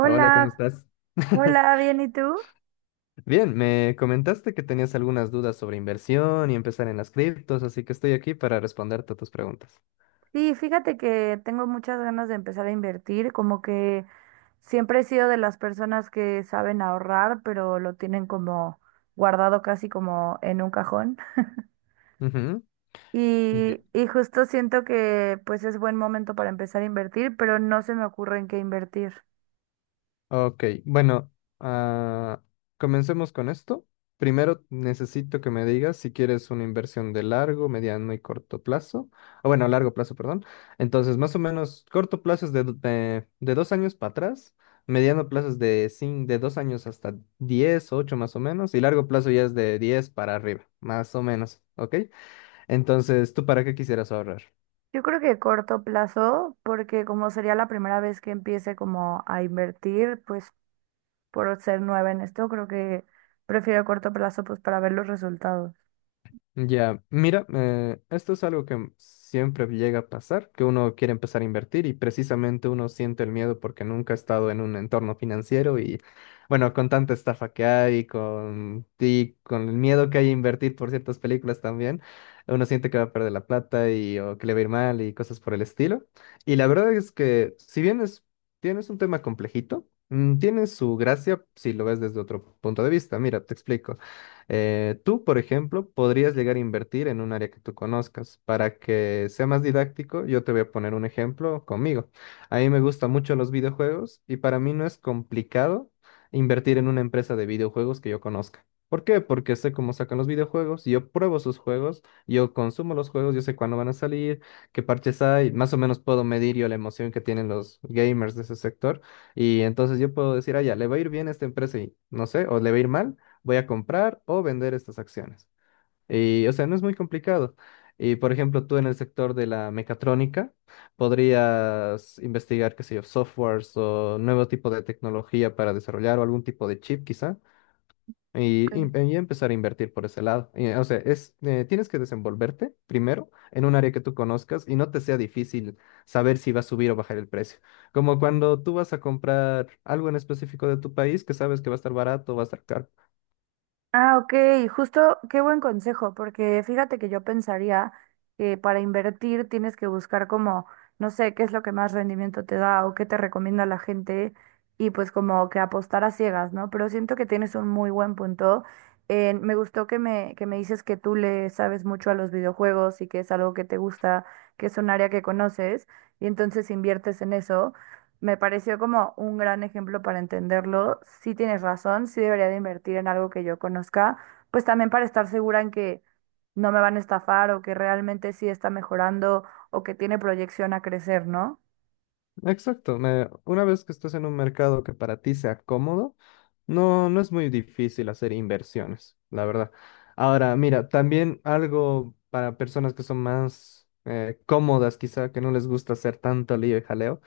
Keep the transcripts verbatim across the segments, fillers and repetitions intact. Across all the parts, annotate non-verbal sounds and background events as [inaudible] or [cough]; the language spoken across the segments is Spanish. Hola, ¿cómo estás? [laughs] hola, bien, ¿y tú? Bien, me comentaste que tenías algunas dudas sobre inversión y empezar en las criptos, así que estoy aquí para responderte a tus preguntas. Sí, fíjate que tengo muchas ganas de empezar a invertir, como que siempre he sido de las personas que saben ahorrar, pero lo tienen como guardado casi como en un cajón. Ujú. Y, y justo siento que pues es buen momento para empezar a invertir, pero no se me ocurre en qué invertir. Ok, bueno, ah, comencemos con esto. Primero necesito que me digas si quieres una inversión de largo, mediano y corto plazo. O bueno, largo plazo, perdón. Entonces, más o menos, corto plazo es de, do- de, de dos años para atrás, mediano plazo es de, cin- de dos años hasta diez, ocho más o menos, y largo plazo ya es de diez para arriba, más o menos, ¿ok? Entonces, ¿tú para qué quisieras ahorrar? Yo creo que corto plazo, porque como sería la primera vez que empiece como a invertir, pues por ser nueva en esto, creo que prefiero a corto plazo pues para ver los resultados. Ya, mira, eh, esto es algo que siempre llega a pasar, que uno quiere empezar a invertir y precisamente uno siente el miedo porque nunca ha estado en un entorno financiero y bueno, con tanta estafa que hay, con, y con el miedo que hay a invertir por ciertas películas también, uno siente que va a perder la plata y o que le va a ir mal y cosas por el estilo. Y la verdad es que si bien es, tienes un tema complejito, mm, tiene su gracia si lo ves desde otro punto de vista. Mira, te explico. Eh, tú, por ejemplo, podrías llegar a invertir en un área que tú conozcas. Para que sea más didáctico, yo te voy a poner un ejemplo conmigo. A mí me gustan mucho los videojuegos y para mí no es complicado invertir en una empresa de videojuegos que yo conozca. ¿Por qué? Porque sé cómo sacan los videojuegos, yo pruebo sus juegos, yo consumo los juegos, yo sé cuándo van a salir, qué parches hay, más o menos puedo medir yo la emoción que tienen los gamers de ese sector y entonces yo puedo decir, ah, ya, le va a ir bien a esta empresa y no sé, o le va a ir mal, voy a comprar o vender estas acciones. Y, o sea, no es muy complicado. Y, por ejemplo, tú en el sector de la mecatrónica podrías investigar, qué sé yo, softwares o nuevo tipo de tecnología para desarrollar o algún tipo de chip quizá y, Ok. y- y empezar a invertir por ese lado. Y, o sea, es, eh, tienes que desenvolverte primero en un área que tú conozcas y no te sea difícil saber si va a subir o bajar el precio. Como cuando tú vas a comprar algo en específico de tu país que sabes que va a estar barato o va a estar caro. Ah, ok, justo qué buen consejo, porque fíjate que yo pensaría que para invertir tienes que buscar como, no sé, qué es lo que más rendimiento te da o qué te recomienda la gente y pues como que apostar a ciegas, ¿no? Pero siento que tienes un muy buen punto. En- me gustó que me, que me dices que tú le sabes mucho a los videojuegos y que es algo que te gusta, que es un área que conoces y entonces inviertes en eso. Me pareció como un gran ejemplo para entenderlo. Sí tienes razón, sí debería de invertir en algo que yo conozca, pues también para estar segura en que no me van a estafar o que realmente sí está mejorando o que tiene proyección a crecer, ¿no? Exacto, me- una vez que estés en un mercado que para ti sea cómodo, no, no es muy difícil hacer inversiones, la verdad. Ahora, mira, también algo para personas que son más eh, cómodas, quizá que no les gusta hacer tanto lío y jaleo.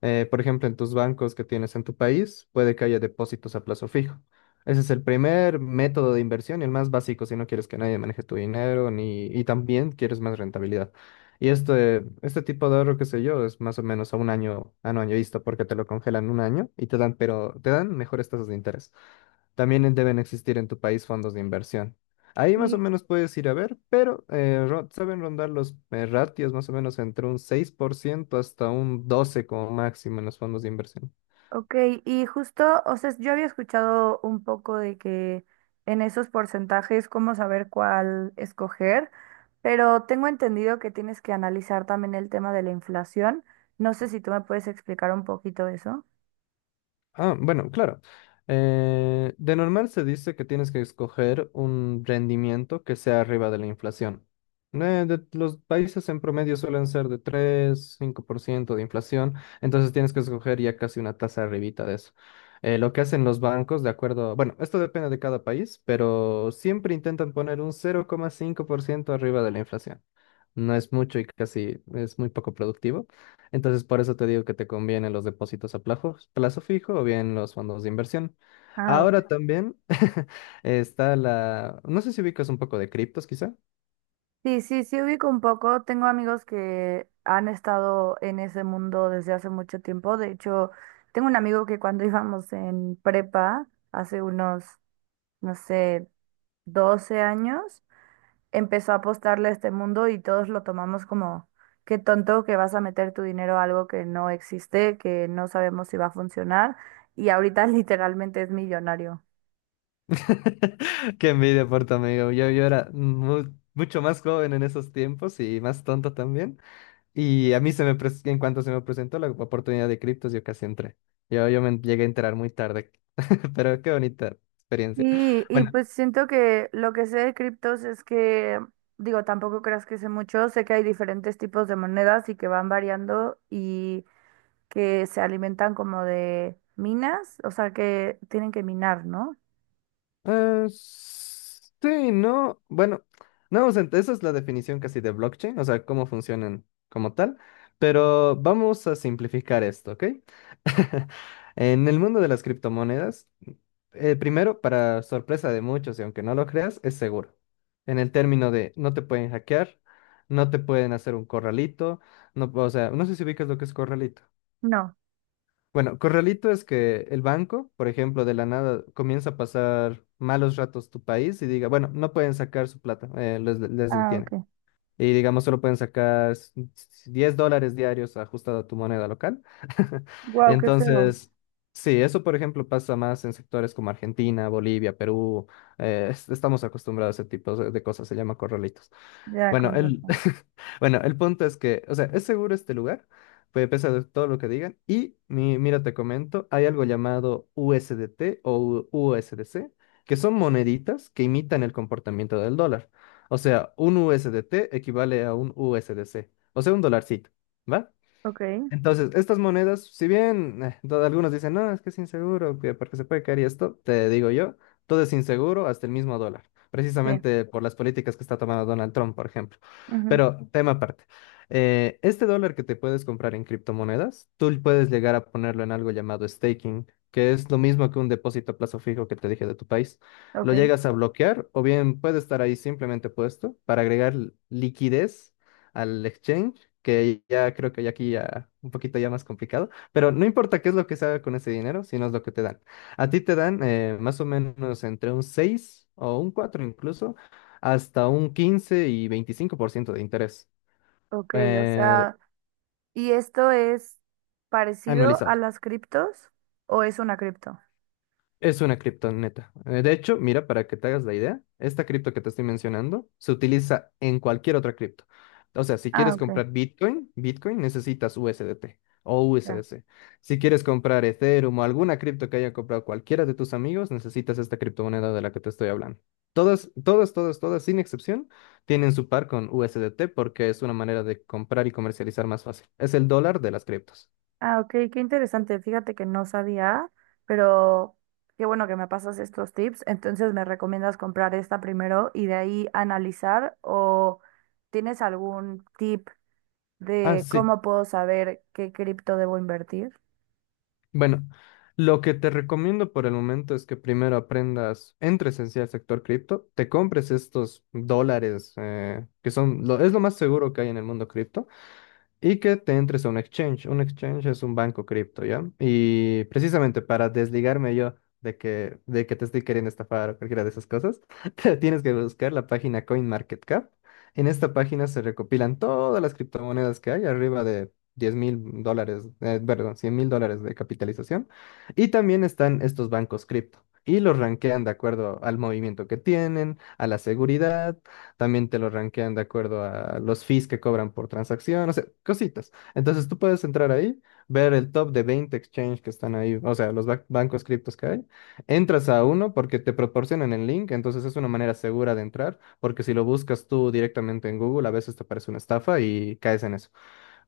Eh, por ejemplo, en tus bancos que tienes en tu país, puede que haya depósitos a plazo fijo. Ese es el primer método de inversión y el más básico si no quieres que nadie maneje tu dinero ni, y también quieres más rentabilidad. Y este, este tipo de ahorro, qué sé yo, es más o menos a un año, a un año vista porque te lo congelan un año y te dan, pero te dan mejores tasas de interés. También deben existir en tu país fondos de inversión. Ahí más o Sí. menos puedes ir a ver, pero eh, ro- saben rondar los eh, ratios más o menos entre un seis por ciento hasta un doce por ciento como máximo en los fondos de inversión. Ok, y justo, o sea, yo había escuchado un poco de que en esos porcentajes, cómo saber cuál escoger, pero tengo entendido que tienes que analizar también el tema de la inflación. No sé si tú me puedes explicar un poquito eso. Ah, bueno, claro. Eh, de normal se dice que tienes que escoger un rendimiento que sea arriba de la inflación. Eh, de- los países en promedio suelen ser de tres cinco por ciento de inflación, entonces tienes que escoger ya casi una tasa arribita de eso. Eh, lo que hacen los bancos, de acuerdo, bueno, esto depende de cada país, pero siempre intentan poner un cero coma cinco por ciento arriba de la inflación, no es mucho y casi es muy poco productivo. Entonces, por eso te digo que te convienen los depósitos a plazo, plazo fijo o bien los fondos de inversión. Ah, Ahora también [laughs] está la, no sé si ubicas un poco de criptos, quizá. sí, sí, sí ubico un poco. Tengo amigos que han estado en ese mundo desde hace mucho tiempo. De hecho, tengo un amigo que cuando [laughs] íbamos en prepa, hace unos, no sé, doce años, empezó a apostarle a este mundo y todos lo tomamos como, qué tonto que vas a meter tu dinero a algo que no existe, que no sabemos si va a funcionar. Y ahorita [laughs] literalmente es millonario. [laughs] Qué envidia por tu amigo. Yo, yo era mu- mucho más joven en esos tiempos y más tonto también. Y a mí se me pres- en cuanto se me presentó la oportunidad de criptos, yo casi entré. Yo, yo me llegué a enterar muy tarde, [laughs] pero qué bonita experiencia. Y, y Bueno, pues siento que lo que sé de criptos es que, digo, tampoco creas que sé mucho, sé que hay diferentes tipos de monedas y que van variando y que se alimentan como de minas, o sea que tienen que minar, ¿no? Eh, sí, no. Bueno, no, o sea, esa es la definición casi de blockchain, o sea, cómo funcionan como tal. Pero vamos a simplificar esto, ¿ok? [laughs] En el mundo de las criptomonedas, eh, primero, para sorpresa de muchos, y aunque no lo creas, es seguro. En el término de no te pueden hackear, no te pueden hacer un corralito, no, o sea, no sé si ubicas lo que es corralito. No. Bueno, corralito es que el banco, por ejemplo, de la nada comienza a pasar malos ratos tu país y diga, bueno, no pueden sacar su plata, eh, les, les Ah, ok. detiene. Y digamos, solo pueden sacar s- s- diez dólares diarios ajustado a tu moneda local. [laughs] Wow, qué feo. Entonces, sí, eso, por ejemplo, pasa más en sectores como Argentina, Bolivia, Perú. Eh, es- estamos acostumbrados a ese tipo de de cosas, se llama corralitos. Ya, Bueno, con el, razón. [laughs] bueno, el punto es que, o sea, es seguro este lugar, pues a pesar de todo lo que digan. Y mi- mira, te comento, hay algo llamado U S D T o U- USDC, que son moneditas que imitan el comportamiento del dólar. O sea, un U S D T equivale a un U S D C, o sea, un dolarcito, ¿va? Ok, Entonces, estas monedas, si bien eh, to- algunos dicen, no, es que es inseguro, que porque se puede caer y esto, te digo yo, todo es inseguro hasta el mismo dólar, sí, precisamente por las políticas que está tomando Donald Trump, por ejemplo. ujú, Pero tema aparte, eh, este dólar que te puedes comprar en criptomonedas, tú puedes llegar a ponerlo en algo llamado staking, que es lo mismo que un depósito a plazo fijo que te dije de tu país. ok, Lo llegas a bloquear o bien puede estar ahí simplemente puesto para agregar liquidez al exchange, que ya creo que ya aquí ya un poquito ya más complicado, pero no importa qué es lo que se haga con ese dinero, sino es lo que te dan. A ti te dan eh, más o menos entre un seis o un cuatro incluso, hasta un quince y veinticinco por ciento de interés ok, o eh, sea, ¿y esto es parecido a anualizado. las criptos o es una cripto? Es una criptoneta. Eh, De hecho, mira, para que te hagas la idea, esta cripto que te estoy mencionando se utiliza en cualquier otra cripto. O sea, si Ah, quieres ok, comprar Bitcoin, Bitcoin necesitas U S D T o ya. U S D C. Si quieres comprar Ethereum o alguna cripto que haya comprado cualquiera de tus amigos, necesitas esta criptomoneda de la que te estoy hablando. Todas, todas, todas, todas, sin excepción, tienen su par con U S D T porque es una manera de comprar y comercializar más fácil. Es el dólar de las criptos. Ah, ok, qué interesante. Fíjate que no sabía, pero qué bueno que me pasas estos tips. Entonces, ¿me recomiendas comprar esta primero y de ahí analizar? ¿O tienes algún tip Ah, de sí, cómo puedo saber qué cripto debo invertir? bueno, lo que te recomiendo por el momento es que primero aprendas, entres en sí al sector cripto, te compres estos dólares eh, que son lo, es lo más seguro que hay en el mundo cripto y que te entres a un exchange. Un exchange es un banco cripto, ¿ya? Y precisamente para desligarme yo de que, de que te estoy queriendo estafar o cualquiera de esas cosas, [laughs] te tienes que buscar la página CoinMarketCap. En esta página se recopilan todas las criptomonedas que hay, arriba de diez mil dólares, eh, perdón, cien mil dólares de capitalización. Y también están estos bancos cripto. Y los rankean de acuerdo al movimiento que tienen, a la seguridad, también te lo rankean de acuerdo a los fees que cobran por transacción, o sea, cositas. Entonces tú puedes entrar ahí, ver el top de veinte exchange que están ahí, o sea, los ba- bancos criptos que hay. Entras a uno porque te proporcionan el link, entonces es una manera segura de entrar, porque si lo buscas tú directamente en Google, a veces te aparece una estafa y caes en eso.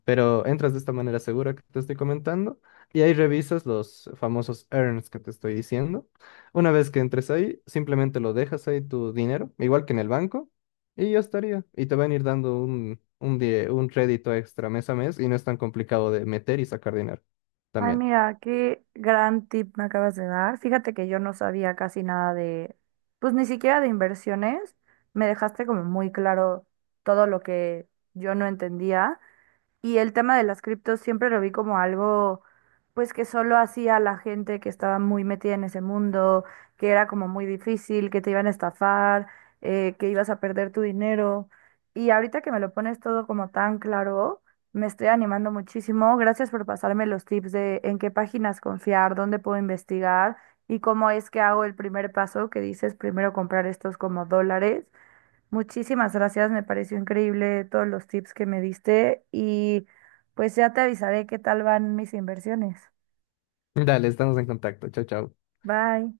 Pero entras de esta manera segura que te estoy comentando y ahí revisas los famosos earns que te estoy diciendo. Una vez que entres ahí, simplemente lo dejas ahí tu dinero, igual que en el banco, y ya estaría. Y te van a ir dando un, un, die- un crédito extra mes a mes y no es tan complicado de meter y sacar dinero Ay, también. mira, qué gran tip me acabas de dar. Fíjate que yo no sabía casi nada de, pues ni siquiera de inversiones. Me dejaste como muy claro todo lo que yo no entendía. Y el tema de las criptos siempre lo vi como algo, pues que solo hacía la gente que estaba muy metida en ese mundo, que era como muy difícil, que te iban a estafar, eh, que ibas a perder tu dinero. Y ahorita que me lo pones todo como tan claro, me estoy animando muchísimo. Gracias por pasarme los tips de en qué páginas confiar, dónde puedo investigar y cómo es que hago el primer paso que dices, primero comprar estos como dólares. Muchísimas gracias, me pareció increíble todos los tips que me diste y pues ya te avisaré qué tal van mis inversiones. Dale, estamos en contacto. Chao, chao. Bye.